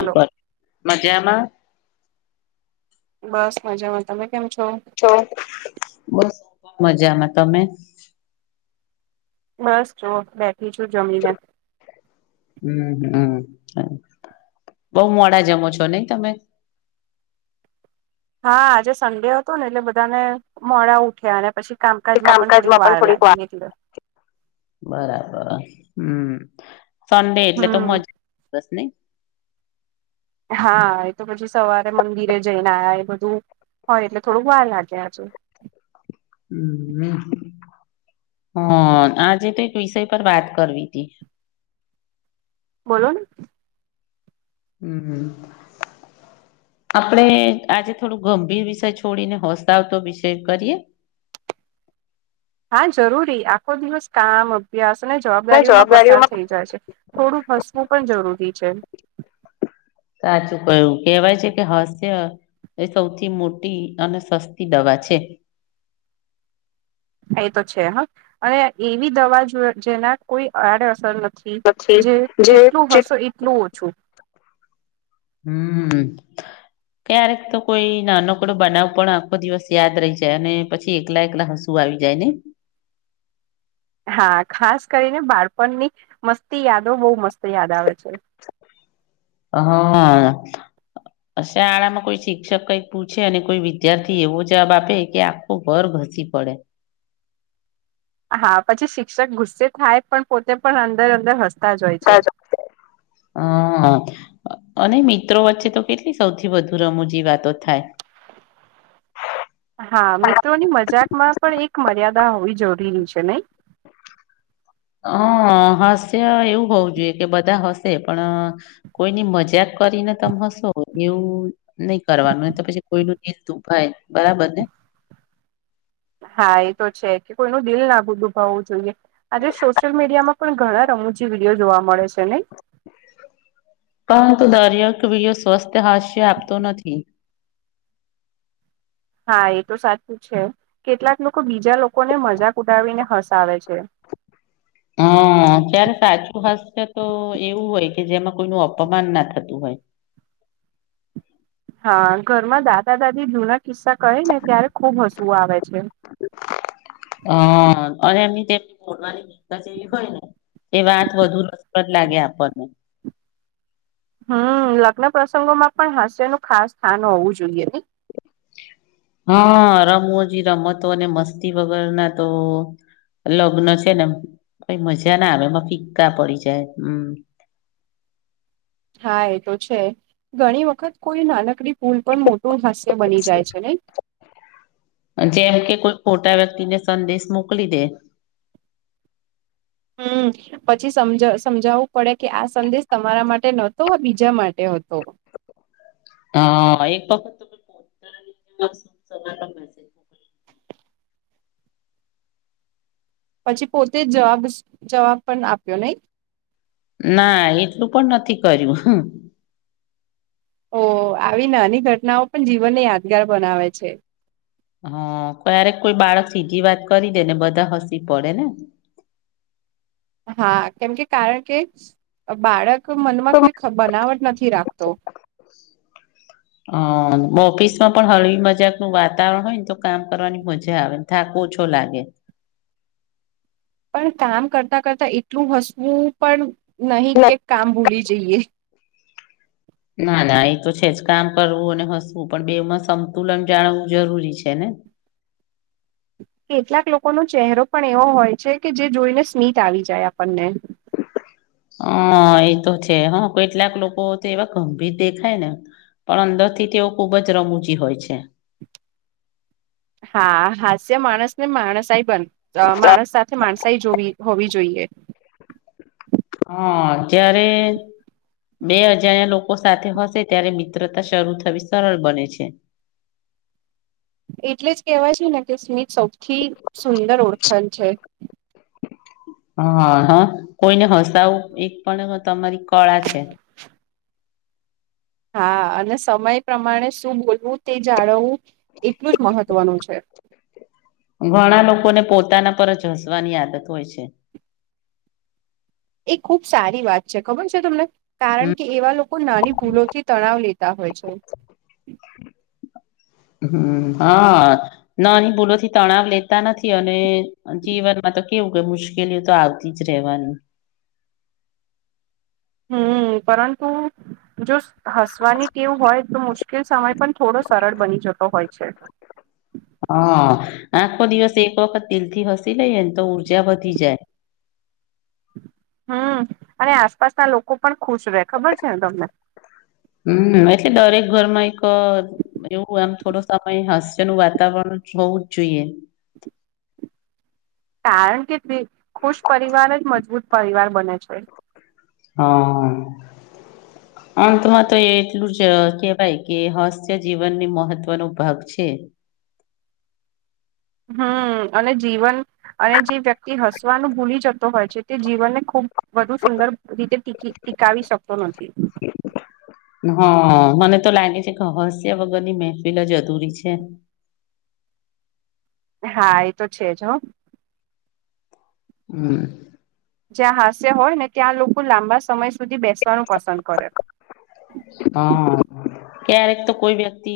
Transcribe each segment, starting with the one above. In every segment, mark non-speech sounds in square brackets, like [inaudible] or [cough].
Hello [inaudible] મજામાં. બસ મજામાં તમે કેમ છો. બસ મજામાં તમે. બસ જુઓ બેઠી છું જમીને. હમ હમ બવ મોડા જમો છો નઈ તમે. હા આજે સન્ડે હતો ને એટલે બધાને મોડા ઉઠ્યા અને પછી કામકાજ માં પણ થોડીક વાર લાગી એટલે બરાબર હમ સન્ડે એટલે તો હમ મજા બસ નઈ હા એ તો પછી સવારે મંદિરે જઈને આયા એ બધું હોય એટલે થોડુંક વાર લાગે આજુ હ હ આજે તો એક વિષય પર વાત કરવી હતી બોલોને હમ હમ આપડે આજે થોડુ ગંભીર વિષય છોડીને હસતાવતો વિષય કરીએ હા જરૂરી આખો દિવસ કામ અભ્યાસ અને જવાબદારીઓમાં પસાર થઈ જાય છે. થોડું હસવું પણ જરૂરી છે. સાચું કહ્યું કેહેવાય છે કે હાસ્ય એ સૌથી મોટી અને સસ્તી દવા છે. એ તો છે હ અને એવી દવા જો જેના કોઈ આડ અસર ન થી જે જેટલું હશો એટલું ઓછું હમ હમ ક્યારેક તો કોઈ નાનોકડો બનાવ પણ આખો દિવસ યાદ રહી જાય અને પછી એકલા એકલા હ શું આવી જાય ને હા ખાસ કરીને બાળપણની મસ્તી યાદો બહુ મસ્ત યાદ આવે છે. અહ હ શાળામાં કોઈ શિક્ષક કઈક પૂછે અને કોઈ વિદ્યાર્થી એવો જવાબ આપે કે [unintelligible] હસી પડે હા પછી શિક્ષક ગુસ્સે થાય પણ પોતે પણ અંદર અંદર હસતા જ હોય છે. હમ અને મિત્રો વચ્ચે તો કેટલી સૌથી વધુ રમૂજી વાતો થાય હા મિત્રોની મજાકમાં પણ એક મર્યાદા હોવી જરૂરી છે નહી અ હાસ્ય એવું હોવું જોઈએ કે બધા હશે પણ કોઈની મજાક કરીને તમે હશો એવું નઈ કરવાનું એ તો પછી કોઈનું [unintelligible] ભાઈ બરાબર ને હા એ તો છે કે કોઈ નું દિલ ના ભુ દુભાવવું જોઈએ આજે સોશિયલ મીડિયામાં પણ ઘણા રમૂજી વિડીયો જોવા મળે છે નઈ પરંતુ દરયેક વીડીયો સ્વસ્થ હાસ્ય આપતો નથી હા એ તો સાચું છે કેટલાક લોકો બીજા લોકોને મજાક ઉડાવીને હસાવે છે. હ ત્યારે સાચું હાસ્ય તો એવું હોય કે જેમાં કોઈનું અપમાન ના થતું હોય હા ઘરમાં દાદા દાદી જુના કિસ્સા કહે ને ત્યારે ખુબ હસવું આવે છે. હ અને એમની [unintelligible] બોલવાની રીત જ એવી હોયને એ વાત વધુ રસપ્રદ લાગે આપણને હમ લગ્ન પ્રસંગોમાં પણ હાસ્યનું ખાસ સ્થાન હોવું જોઈએ નઈ હા રમૂજી રમતો અને મસ્તી વગરના તો લગ્ન છે ને કઈ મજા ના આવે એમાં ફિક્કા પડી જાય હમ હા એ તો છે ઘણી વખત કોઈ નાનકડી ભૂલ પણ મોટું હાસ્ય બની જાય છે નઈ જેમ કે કોઈ ખોટા વ્યક્તિને સંદેશ મોકલી દે હમ પછી સમજ સમજાવું પડે કે આ સંદેશ તમારા માટે નહતો બીજા માટે હતો અ એક વખત પછી પોતે જ જવાબ જવાબ પણ આપ્યો નહી ના એટલું પણ નથી કર્યું હ ઓ આવી નાની ઘટનાઓ પણ જીવનને યાદગાર બનાવે છે હા ક્યારેક કોઈ બાળક સીધી વાત કરી દે ને બધા હસી પડે ને હા કેમકે કારણ કે બાળક મનમાં કોઈ બનાવટ નથી રાખતો [inaudible] હ ઓફિસ માં પણ હળવી મજાક નું વાતાવરણ હોય ને તો કામ કરવાની મજા આવે થાક ઓછો લાગે પણ કામ કરતા કરતા એટલું હસવું પણ નહી કે કામ ભૂલી જઈએ ના ના એ તો છે જ કામ કરવું અને હસવું પણ બેમાં સંતુલન જાણવું જરૂરી છે ને કેટલાક લોકોનો ચહેરો પણ એવો હોય છે કે જે જોઈને સ્મિત આવી જાય આપણને હ એતો છે હા કેટલાક લોકો તો એવા ગંભીર દેખાય ને પણ અંદર થી તેઓ ખુબ જ રમૂજી હોય છે હા હાસ્ય માણસ ને માણસાઈ બન માણસ સાથે માણસાઈ જોવી હોવી જોઈએ હા અત્યારે બે અજાણ્યા લોકો સાથે હશે ત્યારે મિત્રતા શરૂ થવી સરળ બને છે એટલે જ કહેવાય છે ને કે સ્મિત સૌથી સુંદર ઓળખાણ છે હ હ કોઈને હસાવું એક પણ તમારી કળા છે હા અને સમય પ્રમાણે શું બોલવું તે જાળવવું એટલું જ મહત્વનું છે ઘણા લોકોને પોતાના પર જ હસવાની આદત હોય છે એ ખુબ સારી વાત છે ખબર છે તમને કારણ કે એવા લોકો નાની ભૂલોથી તણાવ લેતા હોય છે હમ હા ના ભૂલોથી તણાવ લેતા નથી અને જીવન માં તો કેવું મુશ્કેલીઓ તો આવતી જ રહેવાની હમ પરંતુ જો હસવાની ટેવ હોય તો મુશ્કેલ સમય પણ થોડો સરળ બની જતો હોય છે હ આખો દિવસ એક વખત દિલ થી હસી લઈએ ને તો ઊર્જા વધી જાય હમ અને આસપાસના લોકો પણ ખુશ રહે ખબર છે ને તમને હમ એટલે દરેક ઘરમાં એક એવું આમ થોડો સમય હાસ્ય નું વાતાવરણ હોવું જ જોઈએ કારણ કે તે ખુશ પરિવાર જ મજબૂત પરિવાર બને છે હા [inaudible] તો એટલું જ કહેવાય કે હાસ્ય મહત્વનો ભાગ છે હમમ અને જીવન અને જે વ્યક્તિ હસવાનું ભૂલી જતો હોય છે તે જીવનને ખૂબ સુંદર રીતે બી ટીકવી શકતો નથી [inaudible] હા મને તો લાગે છે કે હાસ્ય વગરની મહેફિલ જ અધુરી છે હા એ તો છે જ હ [inaudible] હમ જ્યાં હાસ્ય હોય ને ત્યાં લોકો લાંબા સમય સુધી બેસવાનું પસંદ કરે હા ક્યારેક તો કોઈ વ્યક્તિ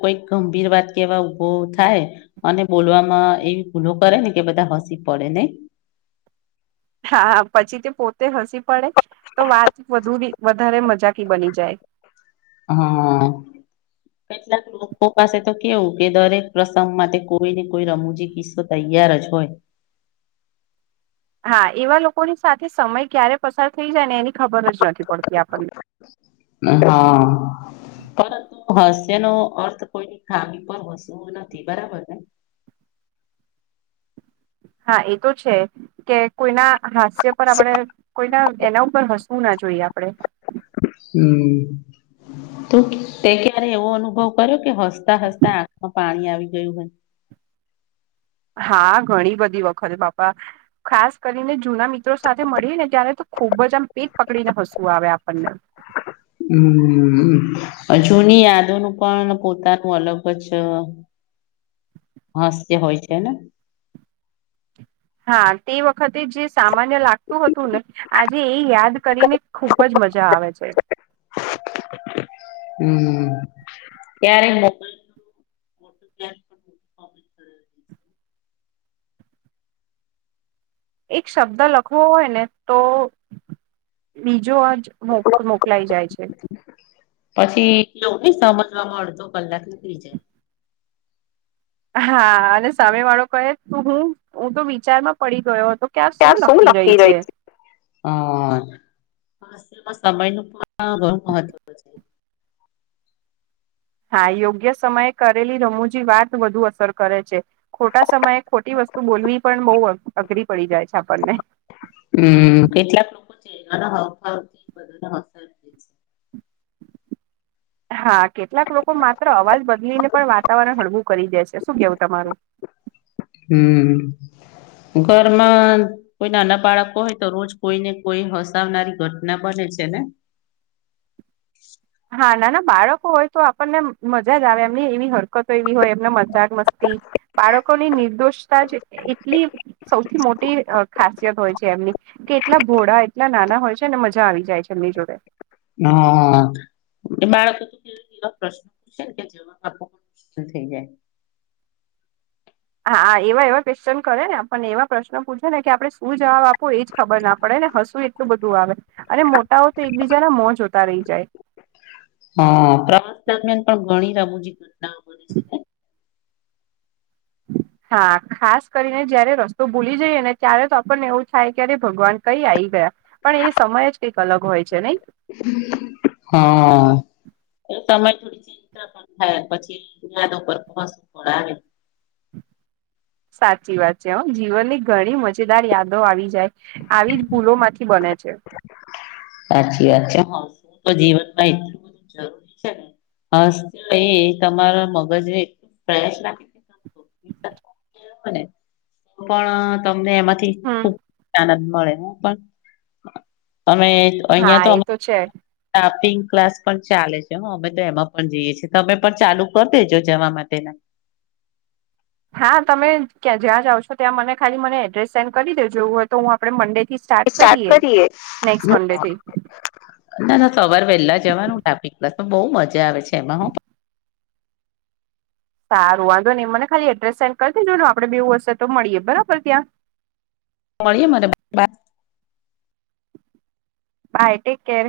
કોઈક ગંભીર વાત કેવા ઊભો થાય અને બોલવામાં એવી ભૂલો કરે ને કે બધા હસી પડે નઈ હા પછી તે પોતે હસી પડે તો વાત વધુ વધારે મજાકી બની જાય. હા [unintelligible] કોક પાસે તો કેવું કે દરેક પ્રસંગમાં તે કોઈ ને કોઈ રમૂજી કિસ્સો તૈયાર જ હોય હા એવા લોકોની સાથે સમય ક્યારે પસાર થઈ જાય ને એની ખબર જ નથી પડતી આપણને હા. પરંતુ હાસ્ય અર્થ કોઈ ખામી પર હસવુ નથી બરાબર ને હા એ તો છે કે કોઈના હાસ્ય પર આપડે કોઈના એના ઉપર હસવું ના જોઈએ આપડે હમ્મ. તો તે ક્યારે એવો અનુભવ કર્યો કે હસતા હસતા આંખમાં પાણી આવી ગયું હોય હા ઘણી બધી વખત બાપા ખાસ કરીને જૂના મિત્રો સાથે મળી ને ત્યારે તો ખુબ જ આમ પેટ પકડી ને હસવું આવે આપણને હમ્મ જૂની યાદોનું પણ પોતાનું અલગ જ [inaudible] હાસ્ય હોય છે ને હા તે વખતે જે સામાન્ય લાગતું હતું ને આજે એ યાદ કરીને ખુબ જ મજા આવે છે. હમ્મ ત્યારે લો એક શબ્દ લખવો હોયને તો બીજો અર્થ મો મોકલાઈ જાય છે. પછીએ ને સમજવામાં અડધો કલાક થઈ જાય હા અને સામે વાળો કહે હું હું તો વિચારમાં પડી ગયો હતો કે આ શું લખી રહી છે. હ સમય નું પણ ઘણુ મહત્વ [unintelligible] હા યોગ્ય સમયે કરેલી રમૂજી વાત વધુ અસર કરે છે. ખોટા સમયે ખોટી વસ્તુ બોલવી પણ બહુ અઘરી પડી જાય છે આપણને હમ્મ કેટલાક લોકો છે ના [unintelligible] હા કેટલાક લોકો માત્ર અવાજ બદલીને પણ વાતાવરણ હળવું કરી દે છે શું કેવું તમારું હમ્મ ઘરમાં કોઈ નાના બાળકો હોય તો રોજ કોઈને કોઈ હસાવનારી ઘટના બને છે ને હા ના ના બાળકો હોય તો આપણને મજા જ આવે એમની એવી હરકતો એવી હોય એમને મજાક મસ્તી બાળકોની નિર્દોષતા જ એટલી સૌથી મોટી તે ખાસિયત હોય છે એમની કે એટલા ભોળા એટલા નાના હોય છે અને મજા આવી જાય છે એમની જોડે હા બાળકો તો કે એવા પ્રશ્ન પૂછશે ને કે જવાબ આપો થઈ જાય હા એવા એવા ક્વેશ્ચન કરે ને આપણને એવા પ્રશ્નો પૂછે ને કે આપણે શું જવાબ આપવો એ જ ખબર ના પડે ને હશું બધું આવે અને મોટાઓ તો એકબીજાના મો જોતા રહી જાય હા પ્રવાસ દરમિયાન પણ ઘણી રમુજી ઘટનાઓ બને છે ને [inaudible] હા ખાસ કરીને જયારે રસ્તો ભૂલી જઈએ ને ત્યારે તો આપણને એવું થાય કે અરે ભગવાન કઈ આવી ગયા પણ એ સમય જ કંઈક અલગ હોય છે નહી હા એ તમે [inaudible] થાય પછી [unintelligible] સાચી વાત છે હ જીવનની ઘણી મજેદાર યાદો આવી જાય આવી જ ભૂલો માંથી બને છે સાચી વાત છે હા તો જીવનમાં કાઈ જરૂરી છે ને હે એ તમારા મગજ નેે ફ્રેશ અને પણ તમને એમાંથી હમ. ખુબ આનંદ મળે પણ તમે અહિયા હા તો એ અમ તો છે લાફીંગ ક્લાસ પણ ચાલે છે હ અમે એમાં પણ જઈએ તમે પણ ચાલુ કરી દેજો જવા માટેના હા તમે કયા જ્યાં જાવ છો ત્યાં મને ખાલી મને એડ્રેસ સેન્ડ કરી દેજો વો તો હું આપણેે મંડેથી સ્ટાર્ટ કરીએ નેક્સ્ટ મંડેથી ના ના સવાર વહેલા જવાનું લફિંગ કલાસમાં બહુ મજા આવે છે એમાં હ સારું વાંધો નહી મને ખાલી એડ્રેસ સેન્ડ કરી દેજોને આપણે બેવ એવું હશે તો મળીએ બરાબર ત્યાં મળીએ મને બા બાય ટેક કેર